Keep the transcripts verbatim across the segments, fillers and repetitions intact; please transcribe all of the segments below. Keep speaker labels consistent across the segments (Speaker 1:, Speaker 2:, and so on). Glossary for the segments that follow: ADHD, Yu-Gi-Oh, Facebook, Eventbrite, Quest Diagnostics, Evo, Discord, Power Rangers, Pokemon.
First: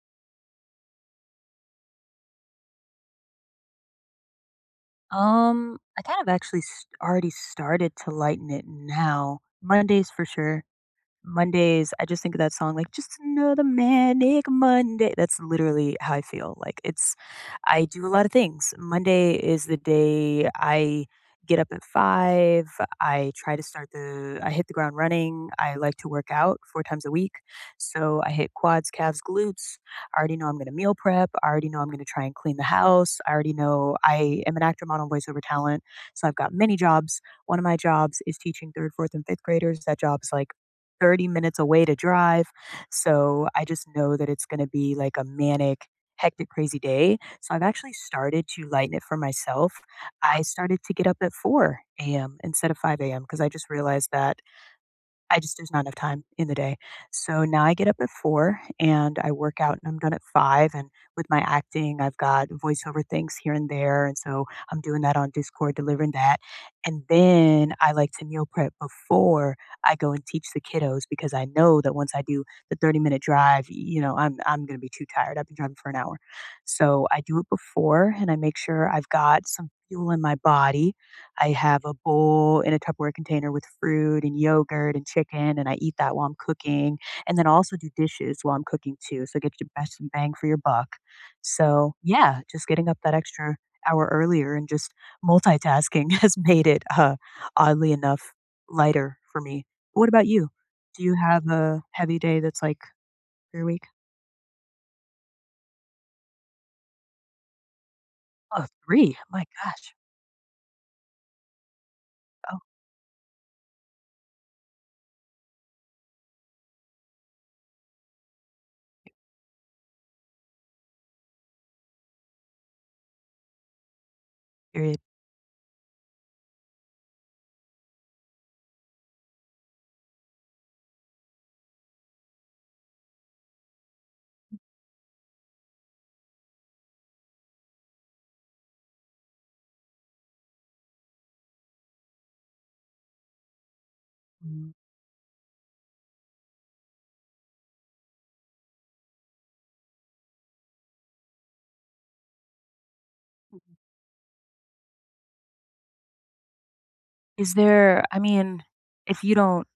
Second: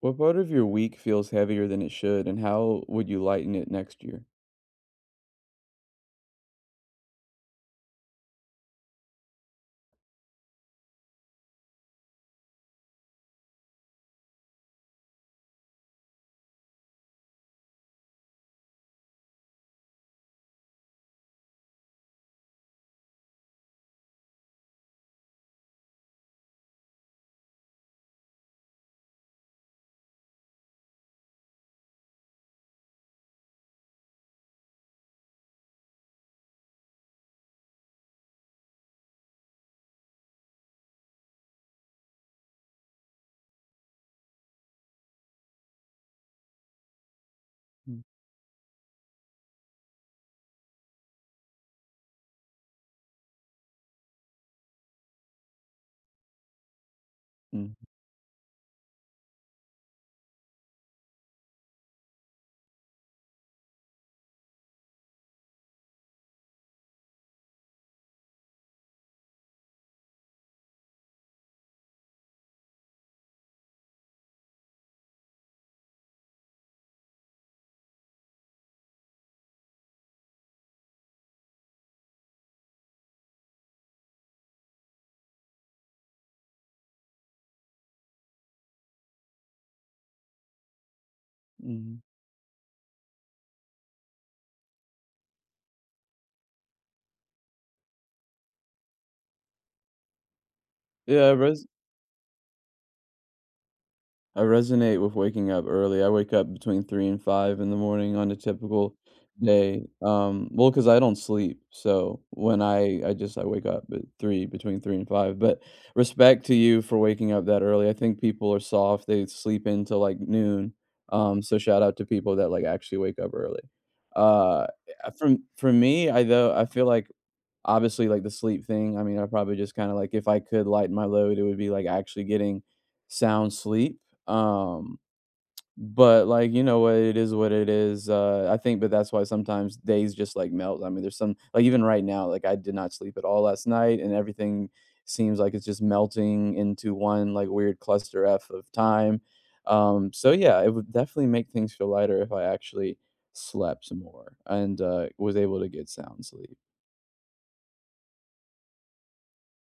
Speaker 1: What part of your week feels heavier than it should, and how would you lighten it next year?
Speaker 2: Um, I kind of actually s already started to lighten it now. Mondays for sure. Mondays, I just think of that song like just another manic Monday. That's literally how I feel. Like it's I do a lot of things. Monday is the day I get up at five. I try to start the I hit the ground running. I like to work out four times a week. So I hit quads, calves, glutes. I already know I'm going to meal prep. I already know I'm going to try and clean the house. I already know I am an actor, model, voiceover talent. So I've got many jobs. One of my jobs is teaching third, fourth and fifth graders. That job is like thirty minutes away to drive. So I just know that it's going to be like a manic, hectic, crazy day. So I've actually
Speaker 1: Mm,
Speaker 2: started to lighten it for myself. I started to get up at four a m instead of five a m because I just realized that I just there's not enough time in the day. So now
Speaker 1: mhm,
Speaker 2: I get up at four and I work out and I'm done at five and with my acting, I've got voiceover things here and there, and so I'm doing that on Discord, delivering that. And then I like to meal prep before I go and teach the kiddos, because I know that once I do the thirty-minute drive, you know, I'm I'm going to be too tired. I've been driving for an hour. So I do it before and I make sure I've got some fuel in my body. I have a bowl in a Tupperware container with fruit and yogurt and chicken, and I eat that while I'm cooking. And then I also do dishes while I'm cooking too. So get your best bang for your buck. So
Speaker 1: mhm.
Speaker 2: yeah, just getting up that extra hour earlier and just multitasking has made it uh, oddly enough lighter for me. What about you? Do you
Speaker 1: Yeah, I
Speaker 2: have
Speaker 1: res
Speaker 2: a heavy day that's like your week?
Speaker 1: I resonate with waking up early. I wake up between three and five in the morning on a
Speaker 2: Oh,
Speaker 1: typical
Speaker 2: three. My
Speaker 1: day.
Speaker 2: gosh.
Speaker 1: Um, well, because I don't sleep, so when I I just I wake up at three, between three and five, but respect to you for waking up that early. I think people are soft, they sleep into, like, noon, um, so shout out to people that, like, actually wake up early. Uh,
Speaker 2: Period.
Speaker 1: eh, for for me, I though I feel like obviously, like, the sleep thing, I mean, I probably just kinda, like if I could lighten my load, it would be, like, actually getting sound sleep, um, but, like, you know what, it is what it is, uh, I think but that's why sometimes days just, like, melt. I mean, there's some like, even right now, like, I did not sleep at all last night, and everything
Speaker 2: Mm.
Speaker 1: seems like it's just melting into one, like, weird cluster F of time, um, so, yeah, it would definitely make things feel lighter if I actually slept some more and, uh, was able to get sound sleep.
Speaker 2: Is there, I mean, if you don't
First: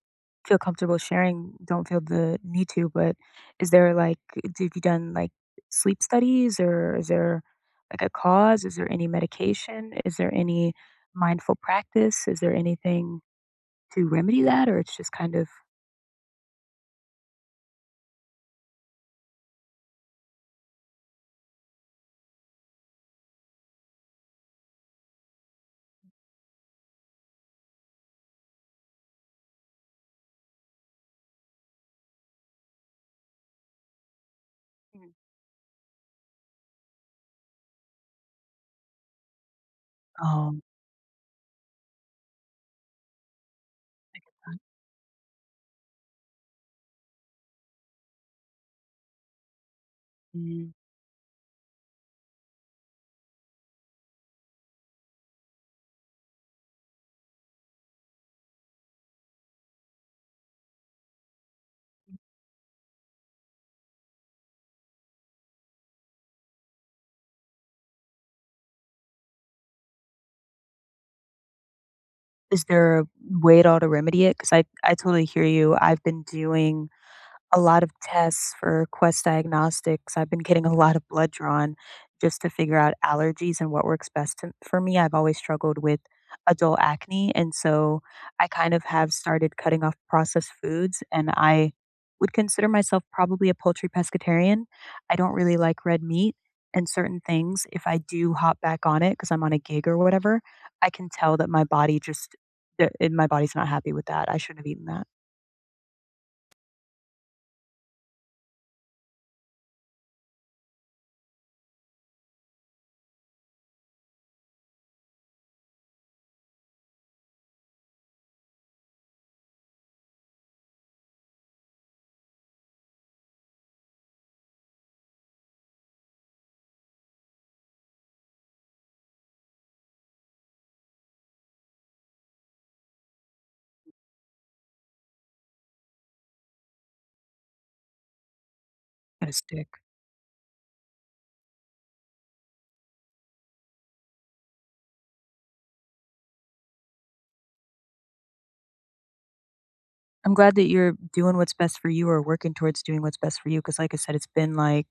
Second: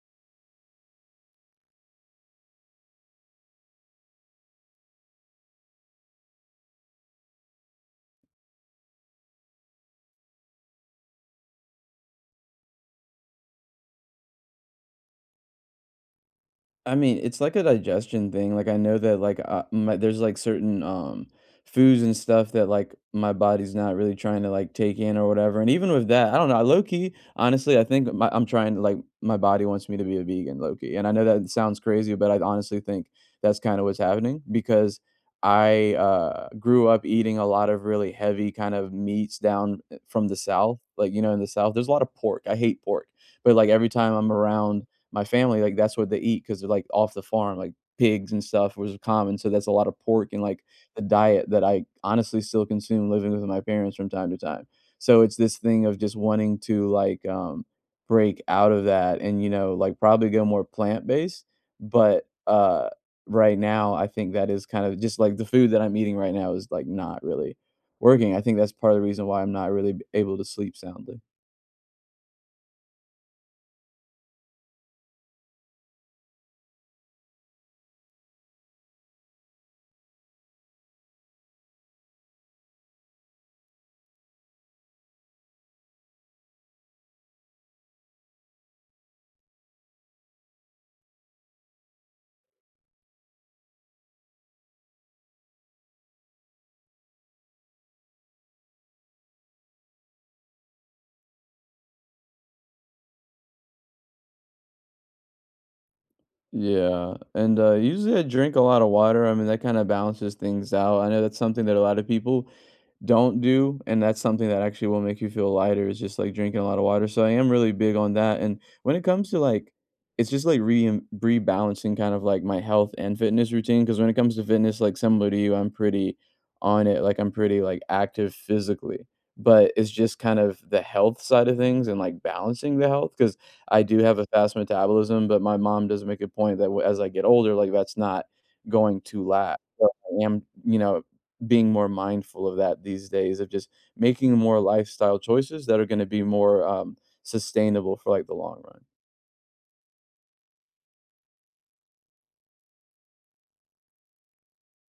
Speaker 2: feel comfortable sharing, don't feel the need to, but is there like d- have you done like sleep studies, or is there like a cause? Is there any medication? Is there any mindful practice? Is there anything to remedy that, or it's just kind of.
Speaker 1: I mean, it's like a digestion thing, like, I know that, like, uh, my there's, like, certain, um, foods and stuff that, like, my body's not really trying to, like, take in or whatever. And even with that, I don't know, I low key, honestly, I think my I'm trying to, like my body wants me to be a vegan, low key, and I know that sounds crazy, but I honestly think that's kinda what's happening. Because
Speaker 2: Mhm.
Speaker 1: I, uh, grew up eating a lot of really heavy kind of meats down, eh, from the
Speaker 2: um
Speaker 1: South. Like, you know, in the South, there's a lot of pork. I hate pork, but, like, every time I'm around my family, like, that's what they eat because 'cause they're, like, off the farm, like, pigs and stuff was common, so that's a lot of pork and, like,
Speaker 2: mm,
Speaker 1: the diet that I honestly still consume living with my parents from time to time. So it's this thing of just wanting to, like, um, break out of that and, you know, like, probably go more plant-based, but, uh, right now, I think that is kind of just, like, the food that I'm eating right now is, like, not really working. I think that's part of the reason why I'm not really able to sleep soundly.
Speaker 2: is there a way at all to remedy it? Because I, I totally hear you. I've been doing a lot of tests for Quest Diagnostics. I've been getting a lot of blood drawn just to figure out allergies and what works best to, for me. I've always struggled with adult acne. And so I kind of have started cutting off processed foods. And I would consider myself probably a poultry pescatarian. I don't really like red meat and certain things. If I do hop back on it because I'm on a gig or whatever, I can tell that my body just, that it- my body's not happy with that. I shouldn't have eaten that.
Speaker 1: Yeah, and, uh, usually I drink a lot of water. I mean, that kinda balances things out. I know that's something that a lot of people don't do, and that's something that actually will make you feel lighter is just, like, drinking a lot of water, so I am really big on that. And when it comes to, like it's just, like, re rebalancing kind of, like, my health and fitness routine. Because when it comes to fitness, like, similar to you, I'm pretty on it, like, I'm pretty, like, active physically, but it's just kind of the health side of things and, like, balancing the health. Because I do have a fast metabolism, but my mom does make a point that w as I get older, like, that's not going to
Speaker 2: Gonna
Speaker 1: last,
Speaker 2: stick.
Speaker 1: so I am, you know, being more mindful of that these days of just making more lifestyle choices that are going to be more um, sustainable for like the long run.
Speaker 2: I'm glad that you're doing what's best for you, or working towards doing what's best for you. Because, like I said, it's been like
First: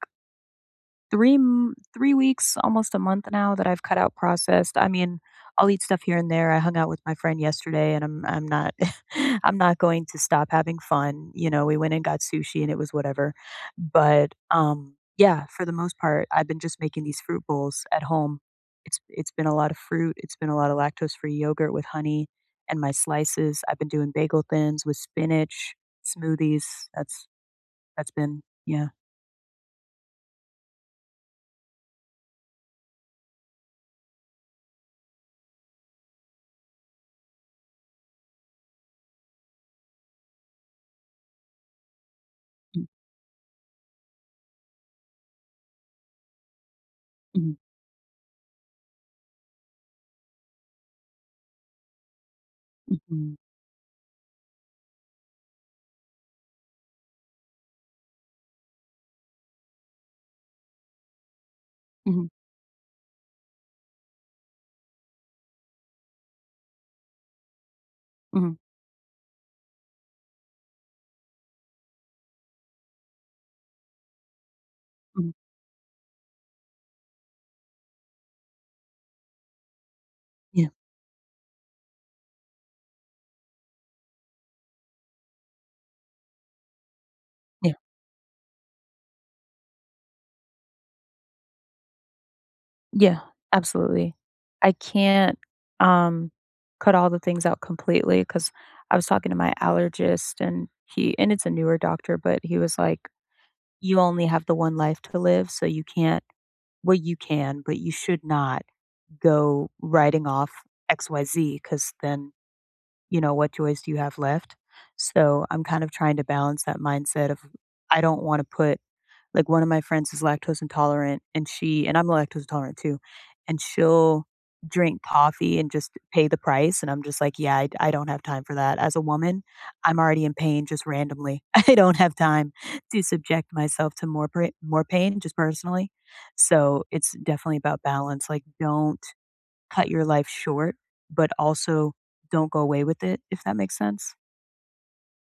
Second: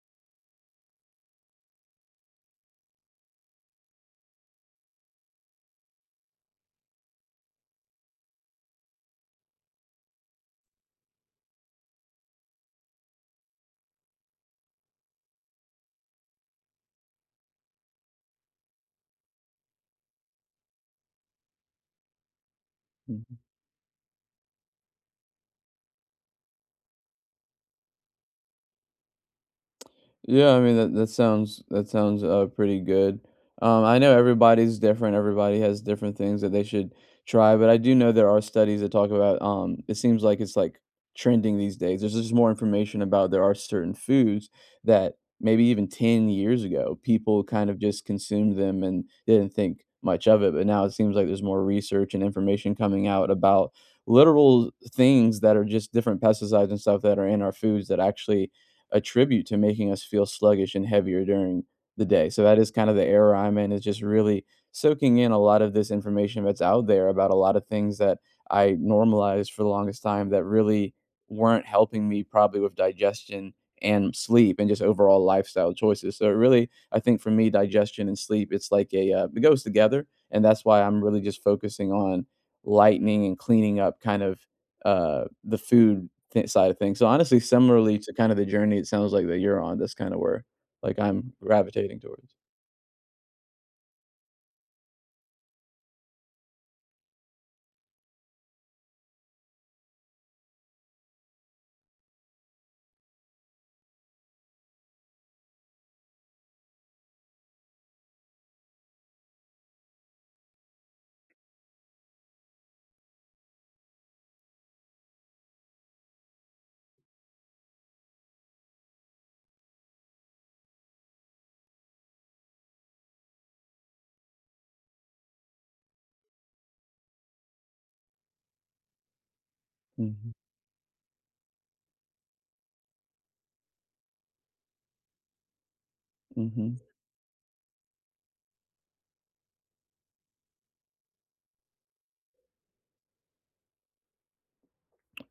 Speaker 2: three m three weeks, almost a month now, that I've cut out processed. I mean, I'll eat stuff here and there. I hung out with my friend yesterday, and I'm I'm not I'm not going to stop having fun. You know, we went and got sushi, and it was whatever. But um yeah, for the most part, I've been just making these fruit bowls at home. It's it's been a lot of fruit, it's been a lot of lactose-free yogurt with honey and my
Speaker 1: Hmm.
Speaker 2: slices. I've been doing bagel thins with spinach, smoothies. That's that's been, yeah.
Speaker 1: Yeah, I mean that that sounds that sounds uh pretty good. Um, I know everybody's different. Everybody has different things that they should try, but I do know there are studies that talk about. Um, it seems like it's like trending these days. There's just more information about there are certain foods that maybe even ten years ago people
Speaker 2: Mhm,
Speaker 1: kind of just consumed them and didn't think much of it, but now it seems like there's more research and information coming out
Speaker 2: mhm,
Speaker 1: about literal things that are just different pesticides and stuff that are in our foods that actually attribute to making us feel sluggish and heavier during the
Speaker 2: mhm,
Speaker 1: day. So that is kind of the era I'm in is just really soaking in a lot of this information that's out there about a lot of things that
Speaker 2: mhm.
Speaker 1: I normalized for the longest time that really weren't helping me probably with digestion and sleep and just overall
Speaker 2: Mhm.
Speaker 1: lifestyle choices. So it really, I think for me, digestion and sleep, it's like a uh, it goes together, and that's
Speaker 2: Yeah,
Speaker 1: why I'm really just focusing on lightening and cleaning up kind of uh, the food th side of things. So, honestly,
Speaker 2: yeah.
Speaker 1: similarly to kind of the journey it sounds like that you're on, that's kind of where, like, I'm gravitating towards.
Speaker 2: Yeah, absolutely. I can't, um, cut all the things out completely, because I was talking to my allergist, and he and it's a newer doctor, but he was like, "You only have the one life to live, so you can't well, you can, but you should not go writing off X, Y, Z, because then, you know, what choice do you have left?" So, I'm kind of trying to balance that mindset of I don't wanna put. Like, one of my friends is lactose intolerant, and she and I'm lactose intolerant too, and she'll drink coffee and just pay the price, and I'm just like, "Yeah, I d I don't have time for that." As a woman, I'm already
Speaker 1: Mhm,
Speaker 2: in pain just randomly. I don't have time to subject myself to more pra more pain just personally.
Speaker 1: mhm.
Speaker 2: So, it's definitely about balance, like, don't cut your life short, but also don't go away with it, if that makes sense.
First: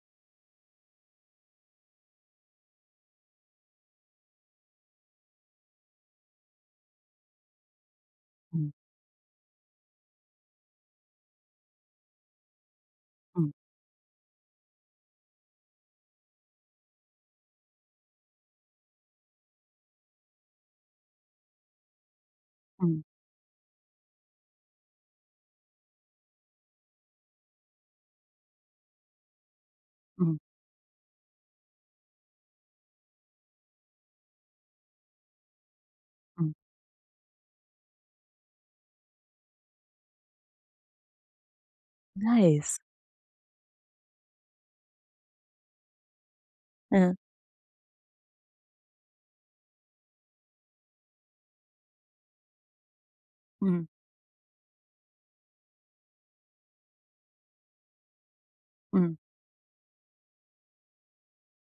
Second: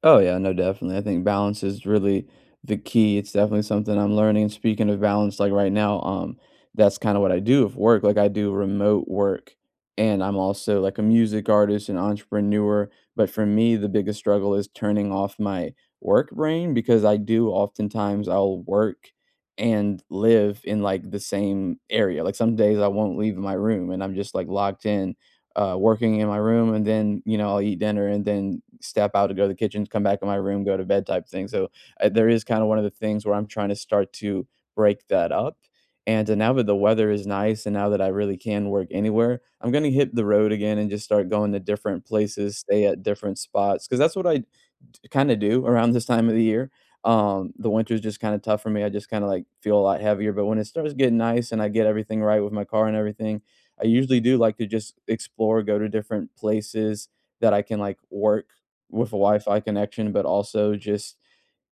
Speaker 1: Oh yeah, no, definitely. I think balance is really the key. It's definitely something I'm learning. And speaking of balance, like right now, um, that's kind of what I do with work. Like I do
Speaker 2: Mm,
Speaker 1: remote work and I'm also like a music artist and entrepreneur. But for
Speaker 2: mm,
Speaker 1: me, the biggest struggle is turning off my work brain because I do oftentimes I'll work and live in like the same area. Like some days I
Speaker 2: mm,
Speaker 1: won't leave my room and I'm just like locked in uh, working in my room, and then you know I'll eat dinner, and then step out to go to the kitchen, come back in my
Speaker 2: mm,
Speaker 1: room, go to bed type thing. So uh, there is kind of one of the things where I'm trying to start to break that up. And uh, now
Speaker 2: mm.
Speaker 1: that the weather is nice, and now that I really can work anywhere, I'm gonna hit the road again and just start going to different places,
Speaker 2: Nice.
Speaker 1: stay at different spots, because that's what I kind of do around this time of the year.
Speaker 2: Uh-huh.
Speaker 1: Um, the winter's just kind of tough for me. I just kind of like feel a lot heavier. But when it starts getting nice and I get everything right with my car and everything, I
Speaker 2: Mhm,
Speaker 1: usually do like to just explore, go to different places that I can, like, work with a
Speaker 2: mhm,
Speaker 1: Wi-Fi connection, but also just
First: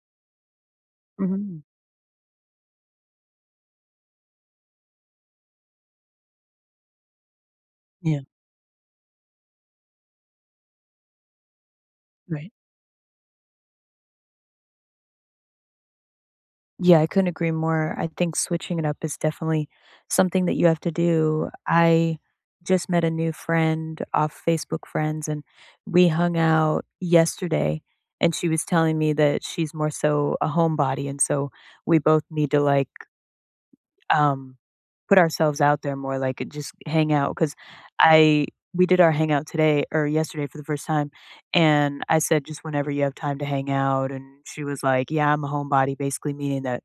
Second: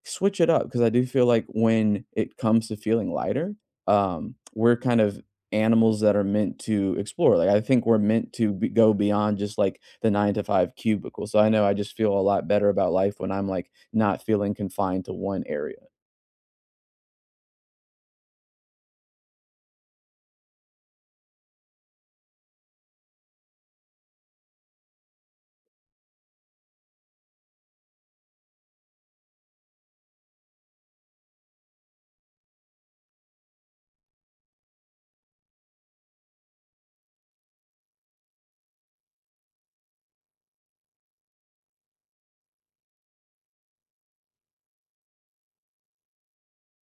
Speaker 1: switch it up because I do feel like
Speaker 2: mhm.
Speaker 1: when it comes to feeling lighter, um, we're kind of animals that are meant to explore. Like, I think we're
Speaker 2: Yeah,
Speaker 1: meant to be go beyond just, like, the nine to five cubicle, so I know I just feel a lot
Speaker 2: right.
Speaker 1: better about life when I'm, like, not feeling confined to one area.
Speaker 2: Yeah, I couldn't agree more. I think switching it up is definitely something that you have to do. I just met a new friend off Facebook Friends, and we hung out yesterday, and she was telling me that she's more so a homebody, and so we both need to like um, put ourselves out there more, like, just hang out. Cause I we did our hangout today, or yesterday, for the first time, and I said, "Just whenever you have time to hang out," and she was like, "Yeah, I'm a homebody," basically meaning that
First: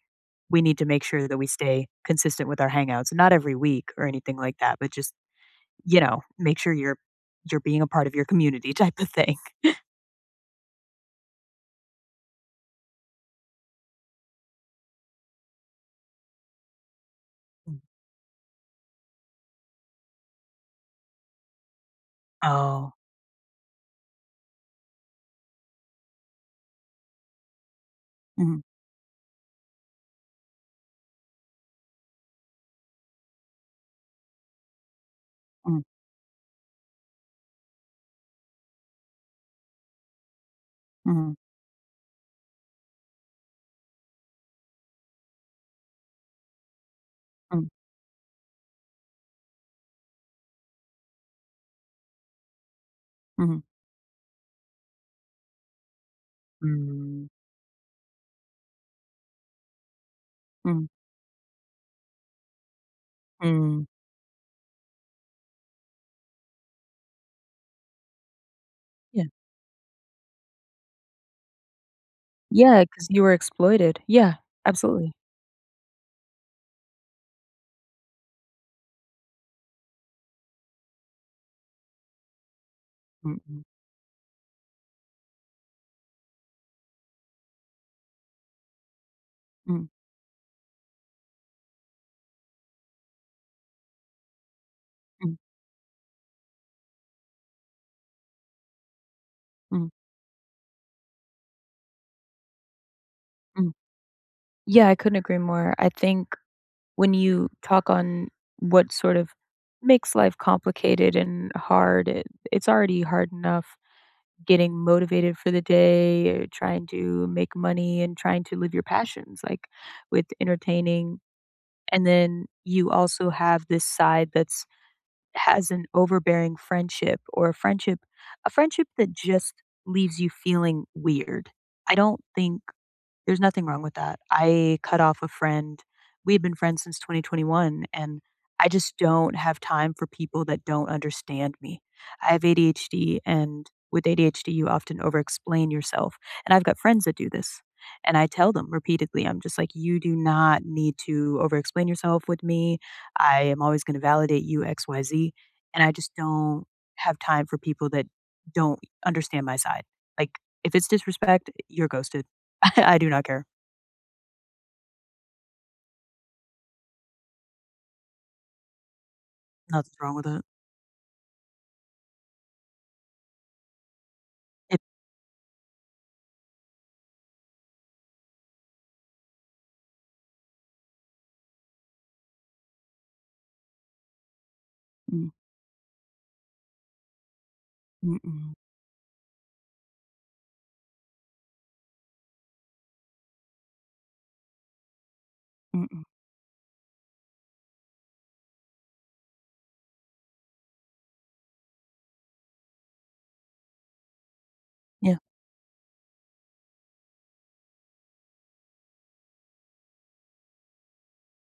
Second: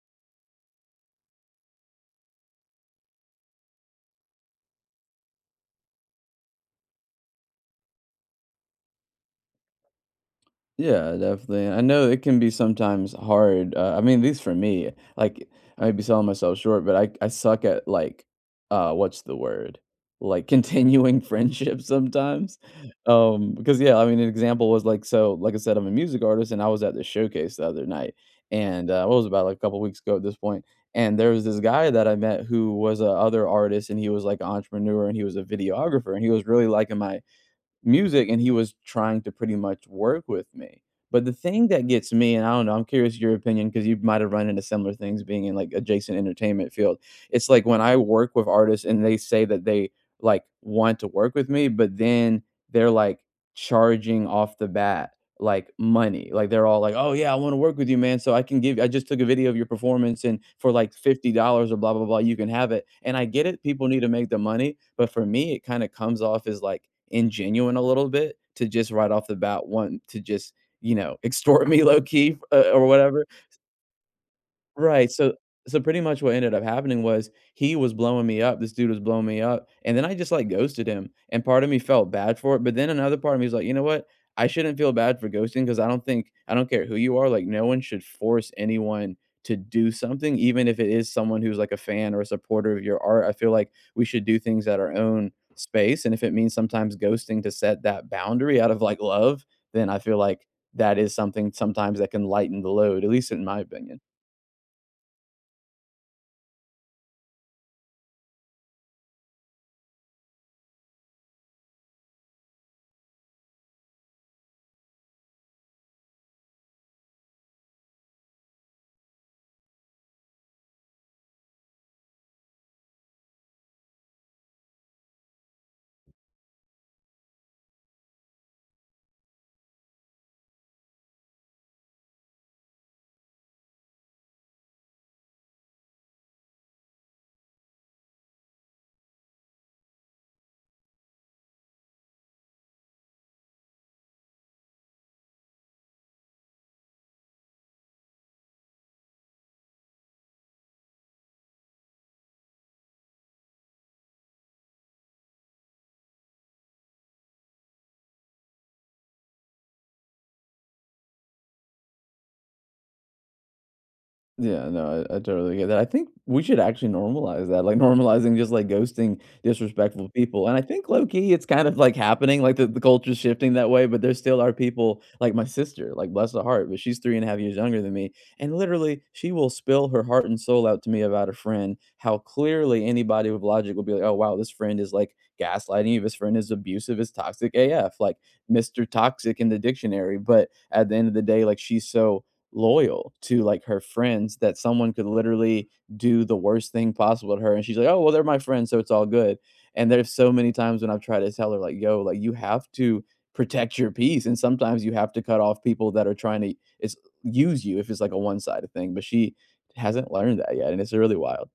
Speaker 2: we need to make sure that we stay consistent with our hangouts, not every week or anything like that, but just, you know, make sure you're you're being a part of your community type of thing.
Speaker 1: Yeah, definitely. I know it can be sometimes hard. Uh, I mean, at least for me, like I might be selling myself short, but I I suck at like uh what's the word? Like continuing friendships sometimes.
Speaker 2: Oh.
Speaker 1: Um because yeah, I mean an example was like so like I said I'm a music artist and I was at the showcase the other night
Speaker 2: Mhm,
Speaker 1: and uh what was it, about like a couple weeks ago at this point point. And there was this guy that I met who was a other artist and he was like an entrepreneur and he was a
Speaker 2: mm,
Speaker 1: videographer and he was really liking my music and he was trying to pretty much work with me. But the
Speaker 2: mhm,
Speaker 1: thing that gets me, and I don't know, I'm curious your opinion because you might have run into similar things being in like adjacent entertainment field. It's like
Speaker 2: mm,
Speaker 1: when I work with artists and they say that they like want to work with me, but then they're like
Speaker 2: mhm,
Speaker 1: charging off the bat like money. Like they're all like, "Oh
Speaker 2: mm,
Speaker 1: yeah, I want to work with you, man. So I can give I just took a video of your performance and for
Speaker 2: mm,
Speaker 1: like fifty dollars or blah blah blah, you can have it." And I get it,
Speaker 2: mm.
Speaker 1: people need to make the money, but for me it kind of comes off as like ingenuine a little bit to just right
Speaker 2: Yeah.
Speaker 1: off the bat want to just, you know, extort me low key uh,
Speaker 2: Yeah,
Speaker 1: or
Speaker 2: because you
Speaker 1: whatever.
Speaker 2: were exploited. Yeah,
Speaker 1: Right,
Speaker 2: absolutely.
Speaker 1: so so pretty much what ended up happening was he was blowing me up, this dude was blowing me up, and then I just, like, ghosted him, and part of me felt bad for it, but then another part
Speaker 2: Mm,
Speaker 1: of me was
Speaker 2: mm,
Speaker 1: like, "You know what? I shouldn't feel bad for ghosting because I don't think I don't care who you are, like, no one should force anyone to do something, even if it is someone who's, like, a fan or a supporter of your art." I feel like we should do things at our own
Speaker 2: mm,
Speaker 1: space, and if it means sometimes ghosting to set that boundary out of, like, love,
Speaker 2: mm,
Speaker 1: then
Speaker 2: mm,
Speaker 1: I feel like that is something sometimes that can lighten the load, at least in my
Speaker 2: mm.
Speaker 1: opinion.
Speaker 2: Yeah, I couldn't agree more. I think when you talk on what sort of makes life complicated and hard, it it's already hard enough getting motivated for the day, or trying to make money and trying to live your passions, like, with entertaining, and then you also have this side that's has an overbearing friendship, or a friendship a friendship that just leaves you feeling weird. I don't think there's nothing wrong with that. I cut off a friend. We've been friends since twenty twenty-one, and I just don't have time for people that don't understand me. I have A D H D, and with A D H D, you often overexplain yourself. And I've got friends that do this. And I tell them repeatedly, I'm just like, you do not need to overexplain yourself with me. I am always going to validate you, X Y Z. And I just don't have time for people that don't understand my side. Like, if it's disrespect, you're ghosted. I I do not care.
Speaker 1: Yeah, no, I, I totally get that. I think we should actually normalize that, like normalizing just like ghosting
Speaker 2: Nothing's
Speaker 1: disrespectful
Speaker 2: wrong with it.
Speaker 1: people. And I think low key, it's kind of like happening, like the, the culture's shifting that way, but there still are
Speaker 2: It.
Speaker 1: people like my sister, like bless her heart, but she's three and a half years younger than me. And literally, she will spill her heart and soul out to me about a friend, how clearly anybody with logic will be like, oh, wow, this friend is like
Speaker 2: Mm,
Speaker 1: gaslighting you. This friend is abusive, is toxic A F, like
Speaker 2: mm-mm,
Speaker 1: mister Toxic in the dictionary. But at the end of the day, like she's so loyal to like her friends that someone could literally
Speaker 2: mm-mm.
Speaker 1: do the worst thing possible to her and she's like, "Oh, well they're my friends, so it's all good." And there's so many times when I've tried to tell her like, "Yo, like you have to protect your peace and sometimes you have
Speaker 2: Yeah,
Speaker 1: to cut off people that are trying to it's use you if it's like a one-sided thing." But she hasn't learned that yet and it's really wild.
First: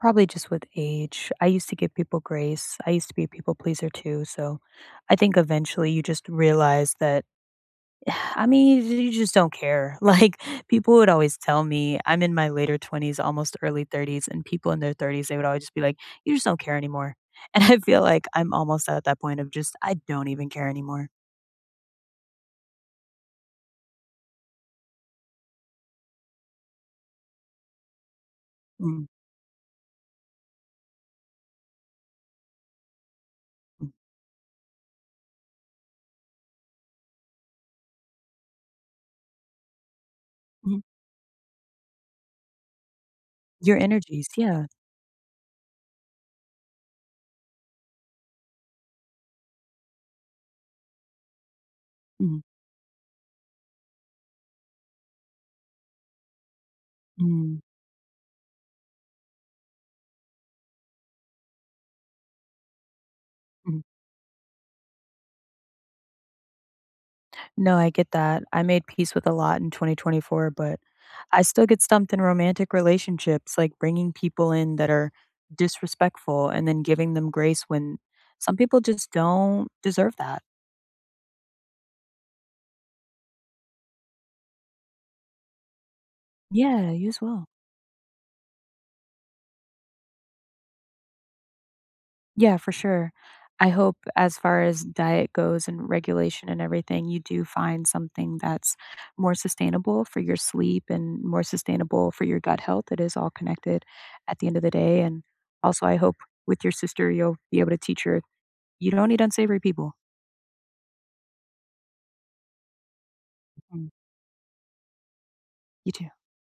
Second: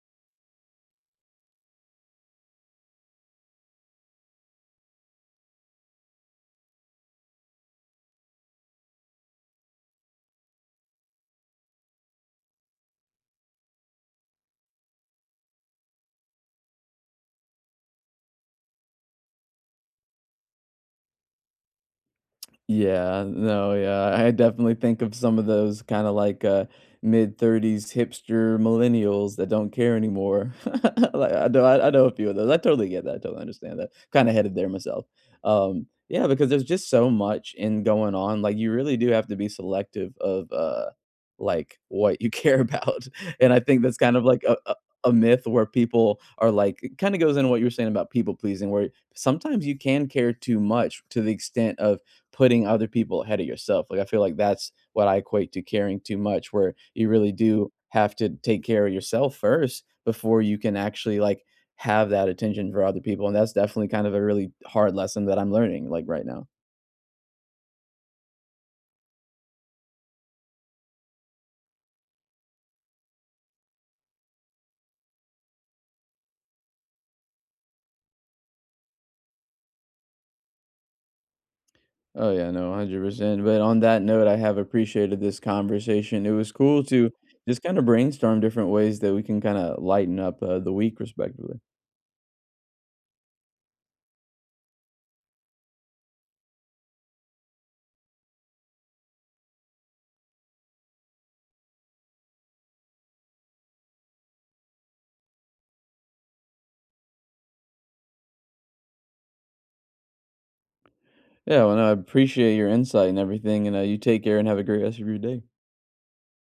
Speaker 2: probably just with age. I used to give people grace. I used to be a people pleaser too, so I think eventually you just realize that I mean, you just don't care. Like, people would always tell me, I'm in my later twenties, almost early thirties, and people in their thirties, they would always just be like, "You just don't care anymore." And I feel like I'm almost at that point of just, I don't even care anymore.
Speaker 1: Yeah, no, yeah. I definitely think of some of those kind of like uh mid thirties hipster
Speaker 2: Mm,
Speaker 1: millennials that don't care anymore. Like I know I, I know a few of those. I totally get that. I totally understand
Speaker 2: mm,
Speaker 1: that. Kind of headed there myself. Um yeah, because there's just so much in going on. Like you really do have to be selective of
Speaker 2: mhm.
Speaker 1: uh like what you care about. And I
Speaker 2: Your
Speaker 1: think that's kind of
Speaker 2: energies,
Speaker 1: like a,
Speaker 2: yeah.
Speaker 1: a a myth where people are like it kind of goes into what you were saying about people pleasing where sometimes you can care too much to the extent of
Speaker 2: Mm,
Speaker 1: putting other people ahead of yourself. Like, I feel like that's what I equate to caring too much, where you really
Speaker 2: mm.
Speaker 1: do have to take care of yourself first before you can actually like have that attention for other people. And that's definitely kind of a really hard lesson that I'm learning like right now.
Speaker 2: No, I get that. I made peace with a lot in twenty twenty-four, but I still get stumped in romantic relationships, like bringing people in that are disrespectful and then giving them grace when some people just don't deserve that.
Speaker 1: Oh yeah, no, one hundred percent. But on that note, I have appreciated this conversation. It was cool
Speaker 2: Yeah, you
Speaker 1: to
Speaker 2: as well.
Speaker 1: just kind of brainstorm different ways that we can kind of lighten up uh, the week respectively.
Speaker 2: Yeah, for sure. I hope as far as diet goes and regulation and everything, you do find something that's more sustainable for your sleep and more sustainable for your gut health. It is all connected at the end of the day. And also, I hope with your sister, you'll be able to teach her you don't eat unsavory people.
Speaker 1: Yeah, well, no, I appreciate your insight and everything. And uh,
Speaker 2: Mm.
Speaker 1: you take care and have a great rest of your day.
Speaker 2: You too.